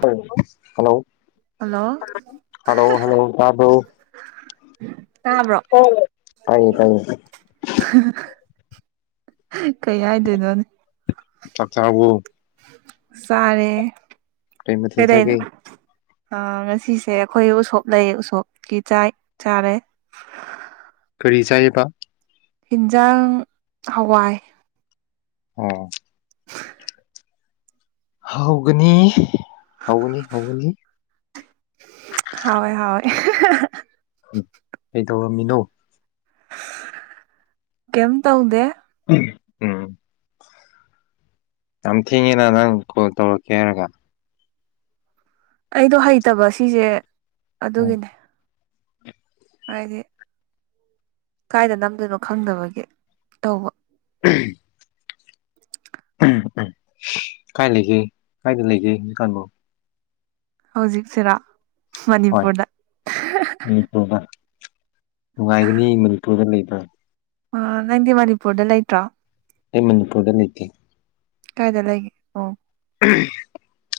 ꯍ hello hello hello hello ꯀ ꯊ꯭ꯔꯣ ꯀꯥꯕ꯭ꯔꯣ ꯇꯌꯦ ꯇꯥꯏꯌꯦ ꯀꯩ ꯍꯥꯏꯗꯣꯏꯅꯣꯅꯦ ꯆꯊꯕ ꯁꯥꯔꯦ ꯇꯩ ꯃꯊ ꯆꯒꯦ ꯑ ꯉꯁꯤꯁꯦ ꯑꯩꯈꯣꯏ ꯎꯁꯣꯞ ꯂꯩ ꯎꯁꯣꯞꯀꯤ ꯆꯥꯏ ꯆꯥꯔꯦ ꯀꯔꯤ ꯆꯥꯏꯕ ꯍꯤꯟꯖꯥꯡ ꯍꯋꯥꯏ ꯑꯣ ꯍꯧꯒꯅꯤ ꯍꯧꯒꯅꯤ ꯍꯧꯒꯅꯤ ꯍꯣꯏ ꯍꯣꯏ ꯎ ꯀꯩ ꯇꯧꯔꯝꯃꯤꯅꯣ ꯀꯝ ꯇ ꯍꯗꯦ ꯎꯝ ꯌꯥꯝ ꯊꯦꯡꯉꯦꯅ ꯅꯪ ꯀꯣꯜ ꯇꯧꯔꯛꯀꯦ ꯍꯥꯏꯔꯒ ꯑꯩꯗꯣ ꯍꯩꯇꯕ ꯁꯤꯁꯦ ꯎꯝ ꯑꯗꯨꯒꯤꯅꯦ ꯍꯥꯏꯗꯤ ꯀꯥꯏꯗ ꯅꯝꯗꯣꯏꯅꯣ ꯈꯪꯗꯕꯒꯤꯦ ꯇꯧꯕ ꯎꯝ [inaudible] ꯎꯝ ꯀꯥꯏ ꯂꯩꯒꯦ ꯀꯥꯏꯗ ꯂꯩꯒꯦ ꯍꯧꯖꯤꯛꯀꯥꯟꯕꯨ ꯍꯧꯖꯤꯛꯁꯤꯔꯥ ꯍ ꯃꯅꯤꯄꯨꯔꯗ [unintelligible] [inaudible] ꯅꯨꯡꯉꯥꯏꯒꯅꯤ ꯃꯅꯤꯄꯨꯔꯗ ꯂꯩꯕ꯭ꯔ ꯑ ꯅꯪꯗꯤ ꯃꯅꯤꯄꯨꯔꯗ ꯂꯩꯇ꯭ꯔꯣ ꯑꯩ ꯃꯅꯤ ꯀꯨꯔꯗ ꯂꯩ ꯂꯩꯇ ꯀꯥꯏꯗ ꯂꯩꯒꯦ ꯑꯣ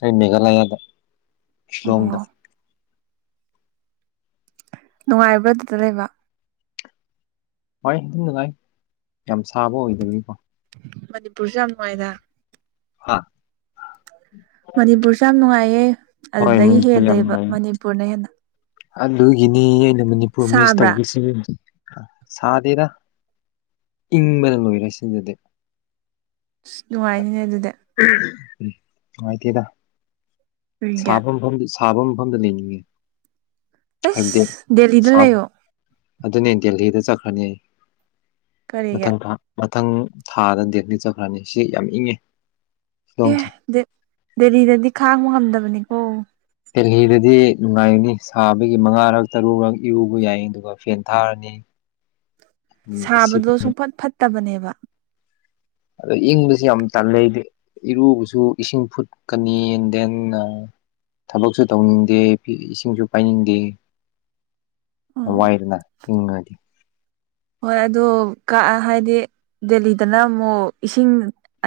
ꯑꯩ ꯃꯦꯘꯂꯌꯥꯗ ꯁꯤꯤꯂꯣꯡꯗ ꯑꯣ ꯅꯨꯡꯉꯥꯏꯕ꯭ꯔꯥ ꯑꯗꯨꯗ ꯂꯩꯕ ꯍꯣꯏ ꯑꯗꯨꯅꯉꯥꯏ ꯌꯥꯝ ꯁꯥꯕ ꯑꯣꯏꯗꯕꯅꯤꯀꯣ ꯃꯅꯤꯄꯨꯔꯁꯨ ꯌꯥꯝ ꯅꯨꯡꯉꯥꯏꯗ ꯑ [unintelligible] [inaudible] ꯃꯅꯤꯄꯨꯔꯁꯨ ꯌꯥꯝ ꯅꯨꯡꯉꯥꯏꯌꯦ ꯍꯣꯏ ꯑꯗꯨꯗꯒꯤ ꯃꯅꯤꯄꯨꯔ ꯌꯥꯝ ꯍꯦꯜꯂꯦꯕ ꯅꯨꯡꯉꯥꯏ ꯃꯅꯤꯄꯨꯔꯅ ꯍꯦꯟꯅ ꯑꯗꯨꯒꯤꯅꯤ ꯑꯩꯅ ꯃꯅꯤꯄꯨꯔ ꯃꯤꯁ ꯁꯥꯕ꯭ꯔꯥ ꯇꯧꯕꯁꯤ ꯁꯥꯗꯦꯔ ꯏꯪꯕꯅ ꯂꯣꯏꯔꯦ ꯁꯤꯗꯗꯤ ꯑꯁ ꯅꯨꯡꯉꯥꯏꯅꯤꯅꯦ ꯑꯗꯨꯗꯤ ꯅꯨꯡꯉꯥꯏꯇꯦꯗ ꯀꯔꯤꯒꯤ ꯁꯥꯕ ꯃꯐꯝꯗ ꯁꯥꯕ ꯃꯐꯝꯗ ꯂꯩꯅꯤꯡꯉꯦ ꯑꯁ ꯍꯥꯏꯕꯗꯤ ꯗꯦꯂꯤꯗ ꯂꯩꯌꯣ ꯑꯗꯨꯅꯦ ꯗꯦꯍꯤꯗ ꯆꯠꯈ꯭ꯔꯅꯤ ꯀꯔꯤꯒꯤ ꯃꯊꯪ ꯊꯥ ꯃꯊꯪ ꯊꯥꯗ ꯗꯦꯠꯅꯤ ꯆꯠꯈ꯭ꯔꯅꯤ ꯁꯤ ꯌꯥꯝ ꯏꯪꯉꯤ ꯑꯦ ꯗꯦꯜꯂꯤꯗꯗꯤ ꯈꯥꯡꯕ ꯉꯝꯗꯕꯅꯤꯀꯣ ꯗꯦꯍꯤꯗꯗꯤ ꯅꯨꯡꯉꯥꯏꯔꯅꯤ ꯁꯥꯕꯒꯤ ꯃꯉꯥꯔꯛ ꯇꯔꯨꯔꯛ ꯏꯔꯨꯕ ꯌꯥꯏ ꯑꯗꯨꯒ ꯐꯦꯟ ꯊꯥꯔꯅꯤ ꯎꯝ ꯑꯦꯁꯤ ꯁꯥꯕꯗꯣ ꯁꯨꯡꯐꯠ ꯐꯠꯇꯕꯅꯦꯕ ꯑꯗꯣ ꯏꯪꯕꯁꯨ ꯌꯥꯝ ꯇꯜ ꯂꯩꯗꯤ ꯏꯔꯨꯕꯁꯨ ꯏꯁꯤꯡ ꯐꯨꯠꯀꯅꯤ ꯑꯦꯟ ꯗꯦꯟ ꯊꯕꯛꯁꯨ ꯇꯧꯅꯤꯡꯗꯦ ꯏꯁꯤꯡꯁꯨ ꯄꯥꯏꯅꯤꯡꯗꯦ ꯎꯝ ꯑꯥꯏꯅ ꯍꯉꯗꯤ ꯍꯣꯏ ꯑꯗꯨ ꯀꯛ ꯍꯥꯏꯗꯤ ꯗꯦꯜꯂꯤꯗꯅ ꯑꯃꯨꯛ ꯏꯁꯤꯡ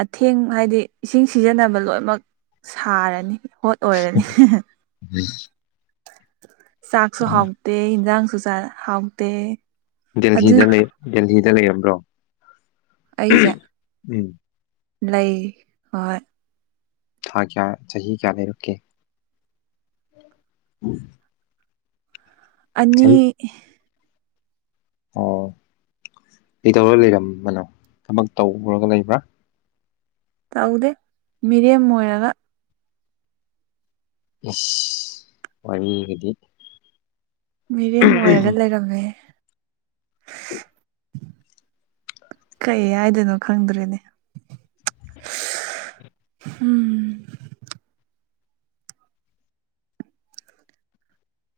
ꯑꯊꯦꯡ ꯍꯥꯏꯗꯤ ꯏꯁꯤꯡ ꯁꯤꯖꯤꯟꯅꯕ ꯂꯣꯏꯅꯃꯛ ꯁꯥꯔꯅꯤ ꯍꯣꯠ ꯑꯣꯏꯔꯅꯤ ꯆꯥꯛꯁꯨ ꯎꯝ ꯍꯥꯎꯇꯦ ꯌꯦꯟꯁꯥꯡꯁꯨ ꯍꯥꯎꯇꯦ ꯑꯗꯨ ꯗꯦꯜꯗ ꯂꯩ ꯗꯦꯜꯍꯤꯗ ꯂꯩꯔꯝꯕ꯭ꯔꯣ ꯑꯩꯖ ꯎꯝ [unintelligible] [inaudible] ꯂꯩ ꯍꯣꯏ ꯊꯥ ꯀꯌꯥ ꯆꯍꯤꯍꯤ ꯀꯌꯥ ꯂꯩ ꯔꯛꯦ ꯎꯝ ꯑꯅꯤ ꯑꯣ ꯀꯩꯗꯧꯔ ꯂꯩꯔꯝꯕꯅꯣ ꯊꯕꯛ ꯇꯧꯔꯒ ꯂꯩꯕ꯭ꯔꯥ ꯇꯎꯗꯦ ꯃꯤꯔꯤꯦꯝ ꯃ ꯑꯣꯏꯔꯒ ꯑꯁ ꯋꯥꯒꯗꯤ ꯃꯤꯔꯦꯝ ꯑꯣꯏꯔꯒ ꯂꯩꯔꯝꯃꯦ ꯀꯩ ꯍꯥꯏꯗꯣꯏꯅꯣ ꯈꯪꯗ꯭ꯔꯦꯅꯦ ꯎꯝ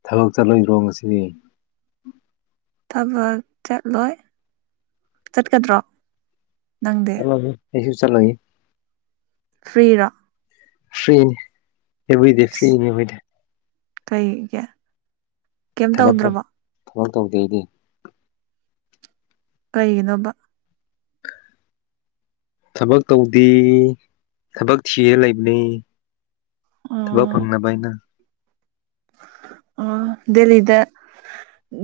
ꯊꯕꯛ ꯆꯠꯂꯣꯏꯏꯔꯣꯡ ꯑꯁꯤꯗꯤ ꯊꯕꯛ ꯆꯠꯂꯣꯏ ꯆꯠꯀꯗ꯭ꯔꯣ ꯅꯪꯗꯤ ꯆꯂꯣ ꯌꯦꯁꯨ ꯆꯂꯣꯒ ꯐꯔꯤꯔ ꯐ꯭ꯔꯤꯅꯤ ꯍꯕꯏꯗꯦ ꯐ꯭ꯔꯤꯅꯤ ꯍꯦꯕꯏꯗꯦ ꯀꯩꯒꯤꯦ ꯀꯩꯝ ꯊꯕꯛ ꯇꯧꯗ꯭ꯔꯕ ꯊꯕꯛ ꯇꯧꯗꯦ ꯑꯩꯗꯤ ꯀꯩꯒꯤꯅꯣꯝꯕ ꯊꯕꯛ ꯇꯧꯗꯦ ꯊꯕꯛ ꯊꯤꯔ ꯂꯩꯕꯅꯤ ꯊꯕꯥꯎ ꯐꯪꯅ ꯄꯥꯏꯅ ꯑ ꯗꯦꯜꯂꯤꯗ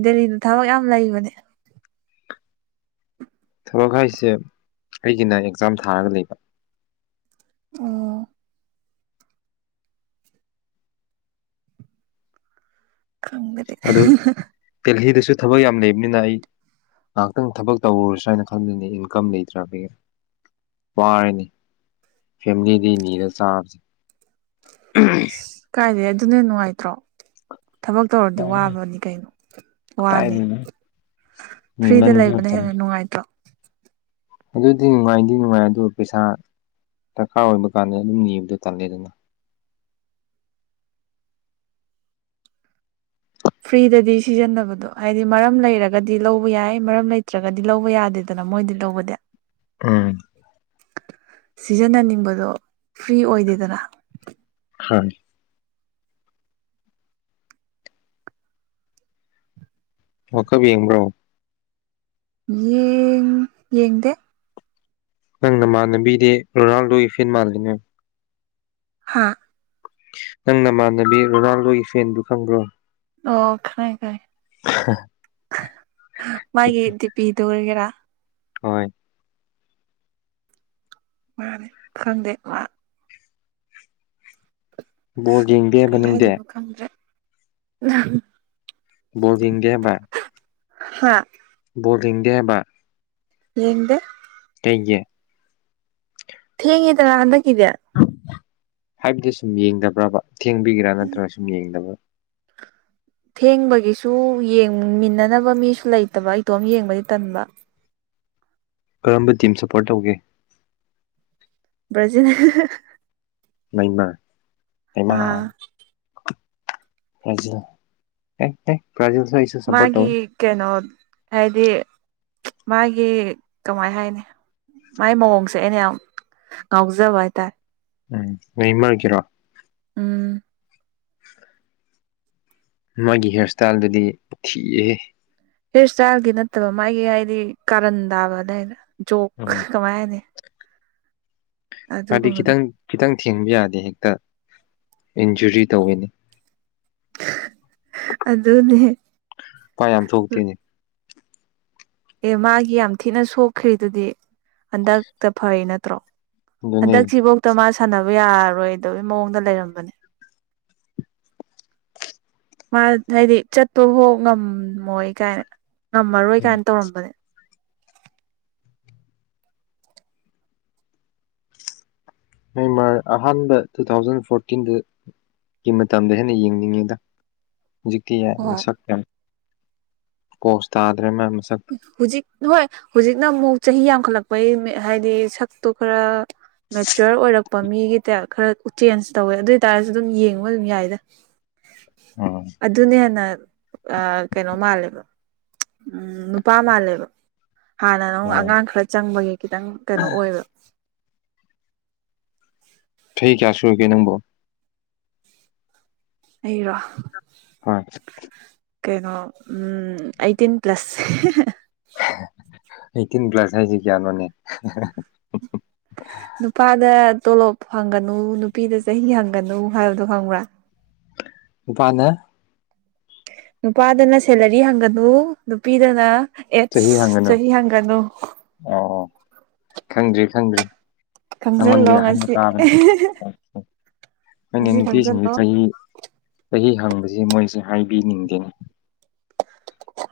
ꯗꯦꯜꯂꯤꯗ ꯊꯕꯛ ꯌꯥꯝ ꯂꯩꯕꯅꯦ ꯊꯂꯛ ꯍꯥꯏꯁꯦ ꯑꯩꯒꯤꯅ ꯑꯦꯛꯖꯥꯝ ꯊꯥꯔꯒ ꯂꯩꯕ ꯑꯣ ꯀꯝꯗꯔꯦ ꯁꯨ ꯊꯕꯛ ꯌꯥꯝ ꯂꯩꯕꯅꯤꯅ ꯑꯩ ꯉꯥꯏꯍꯥꯛꯇꯪ ꯊꯕꯛ ꯇꯧꯔꯨꯔ ꯁ ꯍꯥꯏꯅ ꯈꯪꯕꯅꯤ ꯏꯟꯀꯝ ꯂꯩꯇ꯭ꯔꯕꯒꯤ ꯄꯔꯤꯅꯤ ꯐꯦꯃꯤꯂꯤꯗꯤ ꯅꯤꯔ ꯆꯥꯕꯁꯦ ꯑ ꯀꯥꯏꯗꯩ ꯑꯗꯨꯅ ꯅꯨꯡꯉꯥꯏꯇ꯭ꯔꯣ ꯊꯕꯛ ꯇꯧꯔꯗꯤ ꯋꯥꯕꯅꯤ ꯀꯩꯅꯣ ꯋꯥꯅꯤ ꯀꯗꯥꯏꯗꯒꯤ ꯐ꯭ꯔꯤꯗ ꯅꯤꯃꯟ ꯂꯩꯕꯅ ꯍꯦꯟꯅ ꯅꯨꯡꯉꯥꯏꯇ꯭ꯔꯣ ꯑꯗꯨꯗꯤ ꯅꯨꯡꯉꯥꯏꯗꯤ ꯅꯨꯡꯉꯥꯏ ꯑꯗꯨ ꯄꯩꯁꯥ ꯗꯔꯀꯥꯔ ꯑꯣꯏꯕ ꯀꯥꯟꯗ ꯑꯗꯨꯝ ꯅꯤꯕꯗꯣ ꯇꯜꯂꯦ ꯑꯗꯨꯅ ꯐ꯭ꯔꯤꯗꯗꯤ ꯁꯤꯖꯤꯟꯅꯕꯗꯣ ꯍꯥꯏꯗꯤ ꯃꯔꯝ ꯂꯩꯔꯒꯗꯤ ꯂꯧꯕ ꯌꯥꯏ ꯃꯔꯝ ꯂꯩꯇ꯭ꯔꯒꯗꯤ ꯂꯧꯕ ꯌꯥꯗꯦꯗꯅ ꯃꯣꯏꯗꯤ ꯂꯧꯕꯗ ꯎꯝ ꯁꯤꯖꯤꯟꯅꯅꯤꯡꯕꯗꯣ ꯐ꯭ꯔꯤ ꯑꯣꯏꯗꯦꯗꯅ ꯍꯥ ꯑꯣ ꯈꯕꯤ ꯌꯦꯡꯕ꯭ꯔꯣ ꯌꯦꯡ ꯌꯦꯡꯗꯦ ꯅꯪꯅ ꯃꯥꯟꯅꯕꯤꯗꯦ ꯔꯣꯅꯥꯜꯗꯣ ꯏꯐꯦꯟ ꯃꯥꯜꯂꯤ ꯅꯪ ꯍꯥ ꯅꯪ ꯅꯃꯥꯟꯅꯕꯤ ꯔꯣꯅꯥꯜꯗꯣꯒꯤ ꯐꯦꯟꯗꯨ ꯈꯪꯕ꯭ꯔꯣ ꯑꯣ ꯈꯅꯤ ꯀꯥꯏ [inaudible] ꯃꯥꯒꯤꯗꯤꯄꯤꯗꯨ ꯑꯣꯏꯔꯒꯦꯔꯥ ꯍꯣꯏ ꯃꯥꯅꯦ ꯈꯪꯗꯦ ꯂ ꯕꯣꯔ ꯌꯦꯡꯕꯕ ꯅꯪꯗꯤ ꯑ ꯣꯗꯤꯒꯦꯕ ꯍꯥ ꯕꯣꯔꯔꯤꯡꯗꯦꯕ ꯌꯦꯗ ꯂꯩꯦ ꯍꯦꯡꯉꯦꯗꯔ ꯑꯗ ꯀꯗꯌꯥ ꯍꯥꯏꯕꯗꯤ ꯁꯨꯝ ꯌꯦꯡꯗꯕ꯭ꯔꯕ ꯊꯦꯡꯕꯤꯒꯦꯔꯥ ꯅꯠꯇ꯭ꯔꯒ ꯁꯨꯝ ꯌꯦꯡꯗꯕ꯭ꯔꯥ ꯊꯦꯡꯕꯒꯤꯁꯨ ꯌꯦꯡꯃꯤꯟꯅꯅꯕ ꯃꯤꯁꯨ ꯂꯩꯇꯕ ꯏꯇꯣꯝ ꯌꯦꯡꯕꯗꯤ ꯇꯟꯕ ꯀꯔꯝꯕ ꯇꯤꯝ ꯁꯄꯣꯔꯠ ꯇꯧꯒꯦ ꯕ꯭ꯔꯖꯤꯜ ꯂꯩꯃ ꯑꯥ ꯖ ꯃꯥꯒꯤ ꯀꯩꯅꯣ ꯍꯥꯏꯗꯤ ꯃꯥꯒꯤ ꯀꯃꯥꯏ ꯍꯥꯏꯅꯤ ꯃꯥꯏ ꯃꯑꯣꯡꯁꯦ ꯑꯩꯅ ꯌꯥꯝ ꯉꯥꯎꯖꯕ ꯍꯥꯏꯇꯥꯔꯦ ꯎꯝ ꯅ ꯏꯃꯥ ꯑꯣꯏ ꯀꯔꯣ ꯎꯝ ꯃꯥꯒꯤ ꯍꯤꯌꯥꯔ ꯏꯁꯇꯥꯏꯜꯗꯨꯗꯤ ꯊꯤꯌꯦ ꯍꯦꯌꯔ ꯏꯁꯇꯥꯏꯜꯒꯤ ꯅꯠꯇꯕ ꯃꯥꯒꯤ ꯍꯥꯏꯗꯤ ꯀꯥꯔꯟ ꯇꯥꯕ ꯑꯗꯨꯗꯥꯏꯗ ꯎꯝ ꯀꯃꯅꯦ ꯃꯥꯗꯤ ꯈꯤꯇꯪ ꯈꯤꯇꯪ ꯊꯦꯡꯕ ꯌꯥꯗꯦ ꯍꯦꯛꯇ ꯏꯟꯖꯨꯔꯤ ꯇꯧꯋꯤꯅꯤ ꯑꯗꯨꯗꯅꯦ ꯄꯄꯥ ꯌꯥꯝ ꯊꯣꯛꯇꯦꯅꯦ ꯑꯦ ꯃꯥꯒꯤ ꯌꯥꯝ ꯊꯤꯅ ꯁꯣꯛꯈ꯭ꯔꯤꯗꯨꯗꯤ ꯍꯟꯗꯛꯇ ꯐꯩ ꯅꯠꯇ꯭ꯔꯣ ꯑꯗꯨꯅꯦ ꯍꯟꯗꯛꯁꯤꯤꯐꯧꯇ ꯃꯥ ꯁꯥꯟꯅꯕ ꯌꯥꯔꯔꯣꯏꯗꯒꯤ ꯃꯑꯣꯡꯗ ꯂꯩꯔꯝꯕꯅꯦ ꯃꯥ ꯍꯥꯏꯗꯤ ꯆꯠꯄꯐꯥꯎ ꯉꯝꯃꯣꯏ ꯀꯥꯏꯅ ꯉꯝꯃꯔꯣꯏ ꯎꯝ ꯀꯥꯏꯅ ꯇꯧꯔꯝꯕꯅꯦ ꯃ ꯑꯍꯥꯟꯕ ꯇꯨ ꯊꯥꯎꯖꯟ ꯐꯣꯔꯇꯤꯟꯗ ꯒꯤ ꯃꯇꯝꯗ ꯍꯦꯟꯅ ꯌꯦꯡꯅꯤꯡꯉꯤꯗ ꯍꯧꯖꯤꯛꯇꯤ ꯍꯣꯏ ꯃꯁꯛ ꯄꯣꯁꯇꯥ ꯍꯧꯖꯤꯛ ꯍꯣꯏ ꯍꯧꯖꯤꯛꯅ ꯑꯃꯨꯛ ꯆꯍꯤ ꯌꯥꯝꯈꯠꯂꯛꯄꯩ ꯍꯥꯏꯗꯤ ꯁꯛꯇꯣ ꯈꯔ ꯃꯦꯆꯣꯔ ꯑꯣꯏꯔꯛꯄ ꯂꯄ ꯃꯤꯒꯤꯇ ꯈꯔ ꯎ ꯆꯦꯟꯖ ꯇꯧꯋꯦ ꯑꯗꯨ ꯑꯣꯏꯇꯥꯔꯁꯨ ꯑꯗꯨꯝ ꯌꯦꯡꯕ ꯑꯗꯨꯝ ꯌꯥꯏꯗ ꯎꯝ ꯑꯗꯨꯅ ꯍꯦꯟꯅ ꯀꯩꯅꯣ ꯃꯥꯜꯂꯦꯕ ꯎꯝ ꯅꯨꯄꯥ ꯃꯥꯜꯂꯦꯕ ꯍꯥꯟꯅ ꯅꯪ ꯎꯝ ꯑꯉꯥꯡ ꯈꯔ ꯆꯪꯕꯒꯤ ꯈꯤꯇꯪ ꯀꯩꯅꯣ ꯑꯣꯏꯕ ꯊꯩ ꯀꯌꯥꯁꯨꯒꯦ ꯅꯪꯕꯣ ꯑꯩꯔꯣ ꯍꯣꯏ ꯀꯩꯅꯣ ꯑꯩꯇꯤꯟ ꯄ꯭ꯂꯁꯦ ꯑꯩꯠꯇꯤꯟ ꯄ꯭ꯂꯥꯁ ꯍꯥꯏꯁꯤ ꯀꯌꯥꯅꯣꯅꯦ ꯅꯨꯄꯥꯗ ꯇꯣꯂꯣꯞ ꯐꯪꯒꯅꯨ ꯅꯨꯄꯤꯗ ꯆꯍꯤ ꯍꯪꯒꯅꯨ ꯍꯥꯏꯕꯗꯣ ꯐꯪꯕ꯭ꯔꯥ ꯅꯨꯄꯥꯗ ꯅꯨꯄꯥꯗꯅ ꯁꯦꯂꯔꯤ ꯍꯪꯒꯅꯨ ꯅꯨꯄꯤꯗꯅ ꯆꯍꯤ ꯑꯦꯠꯁ ꯍꯥꯡꯒꯅꯨ ꯆꯍꯤ ꯍꯪꯒꯅꯨ ꯑ ꯈꯪꯗ꯭ꯔꯤ ꯈꯪꯗ꯭ꯔꯤ ꯁꯪꯉꯣꯟꯒꯤ ꯈꯪꯖꯤꯜꯂꯣ ꯍ ꯉꯁꯤ ꯇꯕ ꯑꯩꯅ ꯉꯁꯤ ꯅꯨꯄꯤꯁꯤꯡꯁ ꯈꯪꯖꯤꯜꯂꯣ ꯆꯍꯤ ꯆꯍꯤ ꯍꯪꯕꯁꯦ ꯃꯣꯏꯁꯦ ꯍꯥꯏꯕꯤꯅꯤꯡꯗꯦꯅꯤ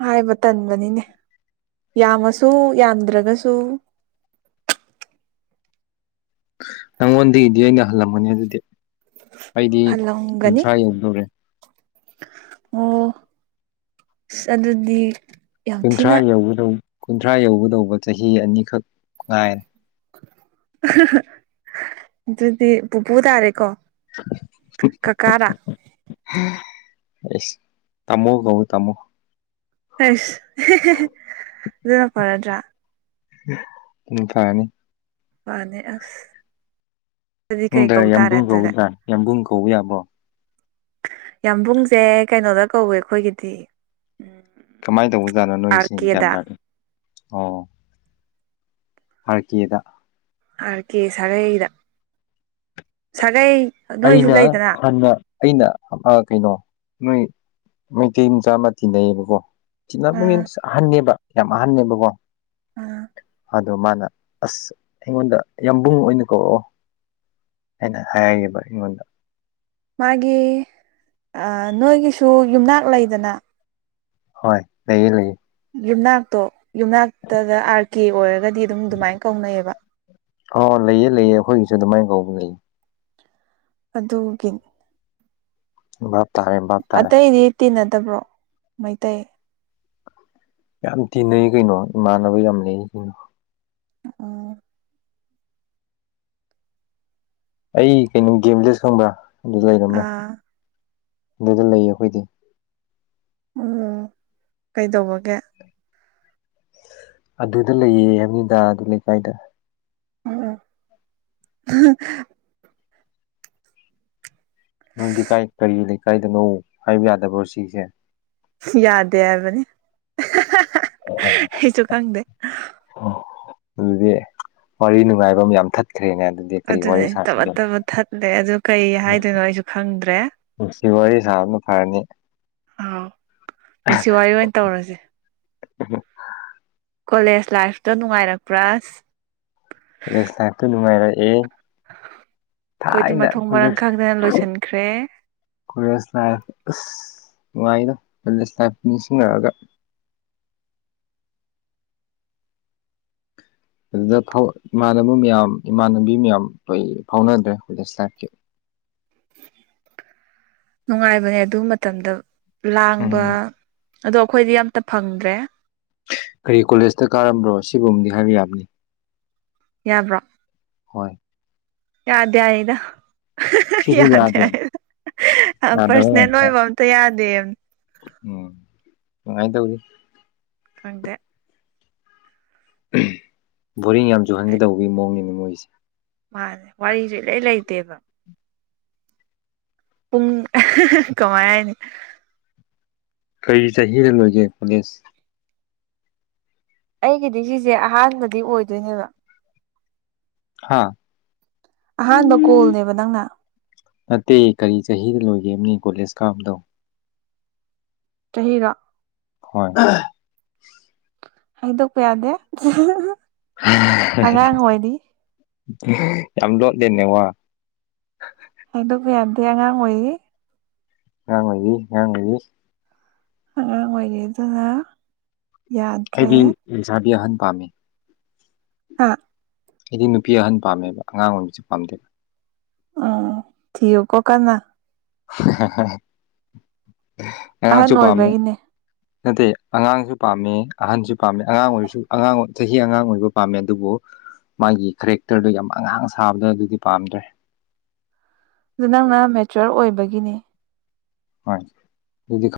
ꯍꯥꯏꯕ ꯇꯟꯕꯅꯤꯅꯦ ꯌꯥꯝꯃꯁꯨ ꯌꯥꯝꯗ꯭ꯔꯒꯁꯨ ꯅꯪꯉꯣꯟꯗꯒꯤꯗꯤ ꯑꯩꯅ ꯍꯜꯂꯝꯃꯅꯤ ꯑꯗꯨꯗꯤ ꯑꯩꯗꯤ ꯍꯜꯂꯝꯒꯅꯤ ꯀꯨꯟꯊ꯭ꯔꯥ ꯌꯧꯗꯨꯔꯦ ꯑꯣ ꯑꯗꯨ ꯑꯗꯨꯗꯤ ꯌꯥꯝ ꯀꯨꯟꯊ꯭ꯔꯥ ꯊꯤꯅ ꯌ ꯀꯨꯟꯊ꯭ꯔꯥ ꯌꯧꯒꯗꯧꯕ ꯆꯍꯤ ꯑꯅꯤꯈꯛ ꯉꯥꯏꯔꯦ ꯑꯗꯨꯗꯤ ꯄꯨꯄꯨ ꯇꯥꯔꯦꯀꯣ ꯀꯀꯥꯥ ꯑꯦꯁ ꯇꯥꯃꯣ ꯀꯣ ꯇꯥꯃꯣ ꯑꯁ ꯑꯗꯨꯅ ꯐꯔꯗ꯭ꯔꯥ ꯎ ꯐꯔꯥꯅꯤ ꯐꯅꯦ ꯑꯁ ꯑꯗꯨꯗꯤ ꯀꯩ ꯗ ꯀꯧ ꯇꯥꯔꯦ ꯌꯥꯝꯕꯨꯡ ꯑꯗꯨꯗꯤ ꯀꯧꯕꯗ꯭ꯔꯥ ꯌꯥꯝꯕꯨꯡ ꯀꯧꯕ ꯌꯥꯕ꯭ꯔꯣ ꯌꯥꯝꯕꯨꯡꯁꯦ ꯀꯩꯅꯣꯗ ꯀꯧꯋꯦ ꯑꯩꯈꯣꯏꯒꯤꯗꯤ ꯎꯝ ꯀꯃꯥꯏꯅ ꯇꯧꯕꯖꯥꯠꯅꯣ ꯑꯥꯔ ꯅꯣꯏꯁꯦ ꯒ꯭ꯌꯥꯟ ꯀꯦꯗ ꯇꯥꯅꯤ ꯑꯣ ꯐꯔꯀꯤꯗ ꯑꯀꯦ ꯁꯥꯒꯩꯗ ꯁꯥꯒꯩ ꯅꯣꯏꯁꯨ ꯑꯩꯅ ꯂꯩꯗꯅ ꯍꯟꯅ ꯑꯩꯅ ꯀꯩꯅꯣ ꯅꯣꯏ ꯃꯩꯇꯩ ꯃꯆꯥ ꯑꯃ ꯇꯤꯟꯅꯩꯌꯦꯕꯀꯣ ꯆꯤꯅꯕ ꯑꯥ ꯃꯤꯟꯁ ꯑꯍꯟꯅꯦꯕ ꯌꯥꯝ ꯑꯍꯟꯅꯦꯕꯀꯣ ꯑꯥ ꯑꯗꯣ ꯃꯥꯅ ꯑꯁ ꯑꯩꯉꯣꯟꯗ ꯌꯥꯝꯕꯨꯡ ꯑꯣꯏꯅ ꯀꯧꯔꯛꯑꯣ ꯑꯩꯅ ꯍꯥꯏꯌꯦꯕ ꯑꯩꯉꯣꯟꯗ ꯃꯥꯒꯤ ꯅꯣꯏꯒꯤꯁꯨ ꯌꯨꯝꯅꯥꯛ ꯂꯩꯗꯅ ꯍꯣꯏ ꯂꯩꯌꯦ ꯂꯩꯌꯦ ꯌꯨꯝꯅꯥꯛꯇꯣ ꯌꯨꯝꯅꯥꯛꯇꯗ ꯑꯥꯔ ꯀꯦ ꯑꯣꯏꯔꯒꯗꯤ ꯑꯗꯨꯝ ꯑꯗꯨꯃꯥꯏꯅ ꯀꯧꯅꯩꯌꯦꯕ ꯑꯣ ꯂꯩꯌꯦ ꯂꯩꯌꯦ ꯑꯩꯈꯣꯏꯒꯤꯁꯨ ꯑꯗꯨꯃꯥꯏꯅ ꯀꯧꯕ ꯂꯩꯌꯦ ꯑꯗꯨꯒꯤ ꯚꯞ ꯇꯥꯔꯦ ꯚꯞ ꯇꯥꯔꯦ ꯑꯇꯩꯗꯤ ꯇꯤꯟꯅꯗꯕ꯭ꯔꯣ ꯃꯩꯇꯩ ꯌꯥꯝ ꯇꯤꯟꯅꯩ ꯀꯩꯅꯣ ꯏꯃꯥꯟꯅꯕ ꯌꯥꯝ ꯂꯩ ꯀꯩꯅꯣ ꯑ ꯑꯩ ꯀꯩꯅꯣ ꯒꯦꯝꯂꯦꯁ ꯈꯪꯕ꯭ꯔꯥ ꯑꯗꯨ ꯂꯩꯔꯝꯃꯦ ꯑꯥ ꯑꯗꯨꯗ ꯂꯩꯌꯦ ꯑꯩꯈꯣꯏꯗꯤ ꯑꯣ ꯀꯩꯗꯧꯕꯒꯦ ꯑꯗꯨꯗ ꯂꯩꯌꯦ ꯍꯥꯏꯃꯤꯗꯥ ꯑꯗꯨ ꯂꯩꯀꯥꯏꯗ ꯑꯣ ꯅꯪꯗꯤ ꯀꯥꯏ ꯀꯔꯤ ꯂꯩꯀꯥꯏꯗꯅꯣ ꯍꯥꯏꯕ ꯌꯥꯗꯕ꯭ꯔꯣ ꯁꯤꯁꯦ ꯌꯥꯗꯦ ꯍꯥꯏꯕꯅꯤ ꯑꯩꯁꯨ ꯈꯪꯗꯦ ꯑꯗꯨꯗꯤ ꯋꯥꯔꯤ ꯅꯨꯡꯉꯥꯏꯕ ꯑꯃ ꯌꯥꯝ ꯊꯠ ꯑꯗꯨꯅ ꯇꯕ ꯇꯕꯠ ꯊꯠꯂꯦ ꯑꯗꯨ ꯀꯩ ꯍꯥꯏꯗꯣꯏꯅꯣ ꯑꯩꯁꯨ ꯈꯪꯗ꯭ꯔꯦ ꯅꯨꯡꯁꯤ ꯋꯥꯔꯤ ꯁꯥꯕꯅ ꯐꯔꯅꯤ ꯑꯥꯎ ꯄꯨꯟꯁꯤ ꯋꯥꯔꯤ ꯑꯣꯏꯅ ꯇꯧꯔꯁꯦ ꯀꯣꯂꯦꯖ ꯂꯥꯏꯐꯇꯣ ꯅꯨꯡꯉꯥꯏꯔꯛꯄ꯭ꯔꯥꯁ ꯒꯦꯁ ꯂꯥꯛꯇꯨ ꯨꯃꯥꯏꯔ ꯑꯦ ꯑꯩꯈꯣꯏꯗꯤ ꯃꯊꯣꯡ ꯃꯔꯥꯡ ꯈꯪꯗꯅ ꯂꯣꯏꯁꯤꯟꯈ꯭ꯔꯦ ꯀꯂꯦꯖ ꯂꯥꯏ ꯅꯨꯡꯉꯥꯏꯅꯣ ꯀꯂꯦꯖ ꯂꯥꯏꯐ ꯅꯤꯡꯁꯤꯡꯉꯔꯒ ꯑꯗꯨꯗ ꯏꯃꯥꯟꯅꯕ ꯃꯌꯥꯝ ꯏꯃꯥꯟꯅꯕꯤ ꯃꯌꯥꯝ ꯂꯣꯏ ꯐꯥꯎꯅꯗ꯭ꯔꯦ ꯍꯧꯂ ꯂꯥꯏꯐꯀꯤ [inaudible] ꯅꯨꯡꯉꯥꯏꯕꯅꯦ ꯑꯗꯨ ꯃꯇꯝꯗ ꯂꯥꯡꯕ ꯎꯝ ꯑꯗꯣ ꯑꯩꯈꯣꯏꯗꯤ ꯌꯥꯝꯝꯇ ꯐꯪꯗ꯭ꯔꯦ ꯀꯔꯤ ꯀꯣꯂꯦꯖꯇ ꯀꯥꯔꯝꯕ꯭ꯔꯣ ꯁꯤꯕꯨꯅꯤ ꯍꯥꯏꯕ ꯌꯥꯕꯅꯤ ꯌꯥꯕ꯭ꯔꯣ ꯍꯣꯏ ꯌꯥꯗ ꯍꯥꯏꯔꯗ ꯌꯥꯗꯦ ꯌꯥꯗꯕ ꯄꯥꯔꯁꯣꯅꯦꯜ ꯉꯥꯛꯇ ꯑꯣꯏꯕ ꯑꯝꯇ ꯌꯥꯗꯦ ꯎꯝ ꯀꯃꯥꯏꯅ ꯇꯧꯔꯤ ꯈꯪꯗꯦ ꯕꯣꯔꯤꯡ ꯌꯥꯝ ꯍꯥꯏ ꯆꯨꯍꯟꯒꯗꯧꯕꯒꯤ ꯃꯑꯣꯡꯅꯤꯅ ꯃꯣꯏꯒꯤꯁꯦ ꯃꯥꯅꯦ ꯋꯥꯔꯤꯁꯨꯦ ꯂꯣꯏ ꯂꯩꯇꯦꯕ ꯄꯨꯡ ꯀꯃꯥꯏꯅꯤ ꯀꯔꯤ ꯆꯍꯤꯗ ꯂꯣꯏꯒꯦ ꯄꯨꯣꯂꯁ ꯑꯩꯒꯤꯗꯤ ꯁꯤꯁꯦ ꯑꯍꯥꯟꯕꯗꯤ ꯑꯣꯏꯗꯣꯏꯅꯦꯕ ꯍꯥꯥ ꯑꯍꯥꯟꯕ ꯀꯣꯜꯅꯦꯕ ꯅꯪꯅ ꯅꯠꯇꯦ ꯀꯔꯤ ꯆꯍꯤꯗ ꯂꯣꯏꯒꯦꯃꯣ ꯀꯣꯂꯦꯖ ꯀꯥꯕꯗꯣ ꯆꯍꯤꯔꯣ ꯍꯣꯏ ꯍꯥꯏꯗꯣꯛꯄ ꯌꯥꯗꯦ ꯑꯉꯥꯡ ꯑꯣꯏꯔꯤ ꯌꯥꯝ ꯂꯣꯠꯂꯦꯅꯦ ꯋꯥ ꯍꯥꯏꯗꯣꯛꯄ ꯌꯥꯖꯦ ꯑꯉꯥꯡ ꯑꯣꯏꯔꯤ ꯉꯥꯡ ꯑꯣꯏꯔꯤ ꯉꯥꯡ ꯑꯣꯏꯔꯤ ꯑꯉꯥꯡ ꯑꯣꯏꯔꯤꯗ ꯑꯩꯗꯤ ꯂꯩꯁꯥꯕꯤ ꯑꯍꯟ ꯄꯥꯝꯃꯤ ꯍꯥ ꯑꯩꯗꯤ ꯅꯨꯄꯤ ꯑꯍꯟ ꯄꯥꯝꯃꯦꯕ ꯑꯉꯥꯡ ꯑꯣꯏꯕꯁꯤ ꯄꯥꯝꯗꯦꯕ ꯑꯣ ꯊꯤꯌꯨꯀꯣ ꯀꯟꯅ ꯑꯉꯥꯡꯁꯨ ꯑꯍꯟ ꯄꯥꯝꯃꯦ ꯑꯣꯏꯕꯒꯤꯅꯦ ꯅꯠꯇꯦ ꯑꯉꯥꯡꯁꯨ ꯄꯥꯝꯃꯦ ꯑꯍꯟꯁꯨ ꯄꯥꯝꯃꯤ ꯑꯉꯥꯡ ꯑꯣꯏꯔꯁꯨ ꯑꯉꯥꯡ ꯆꯍꯤ ꯑꯉꯥꯡ ꯑꯣꯏꯕ ꯄꯥꯝꯃꯦ ꯑꯗꯨꯕꯨ ꯃꯥꯒꯤ ꯀꯦꯔꯦꯛꯇꯔꯗꯣ ꯌꯥꯝ ꯑꯉꯥꯡ ꯁꯥꯕꯗꯣ ꯑꯗꯨꯗꯤ ꯄꯥꯝꯗ꯭ꯔꯦ ꯑꯗꯨ ꯅꯪꯅ ꯃꯦꯆꯣꯔ ꯑꯣꯏꯕꯒꯤꯅꯤ ꯍꯣꯏ ꯑꯗꯨꯗꯤ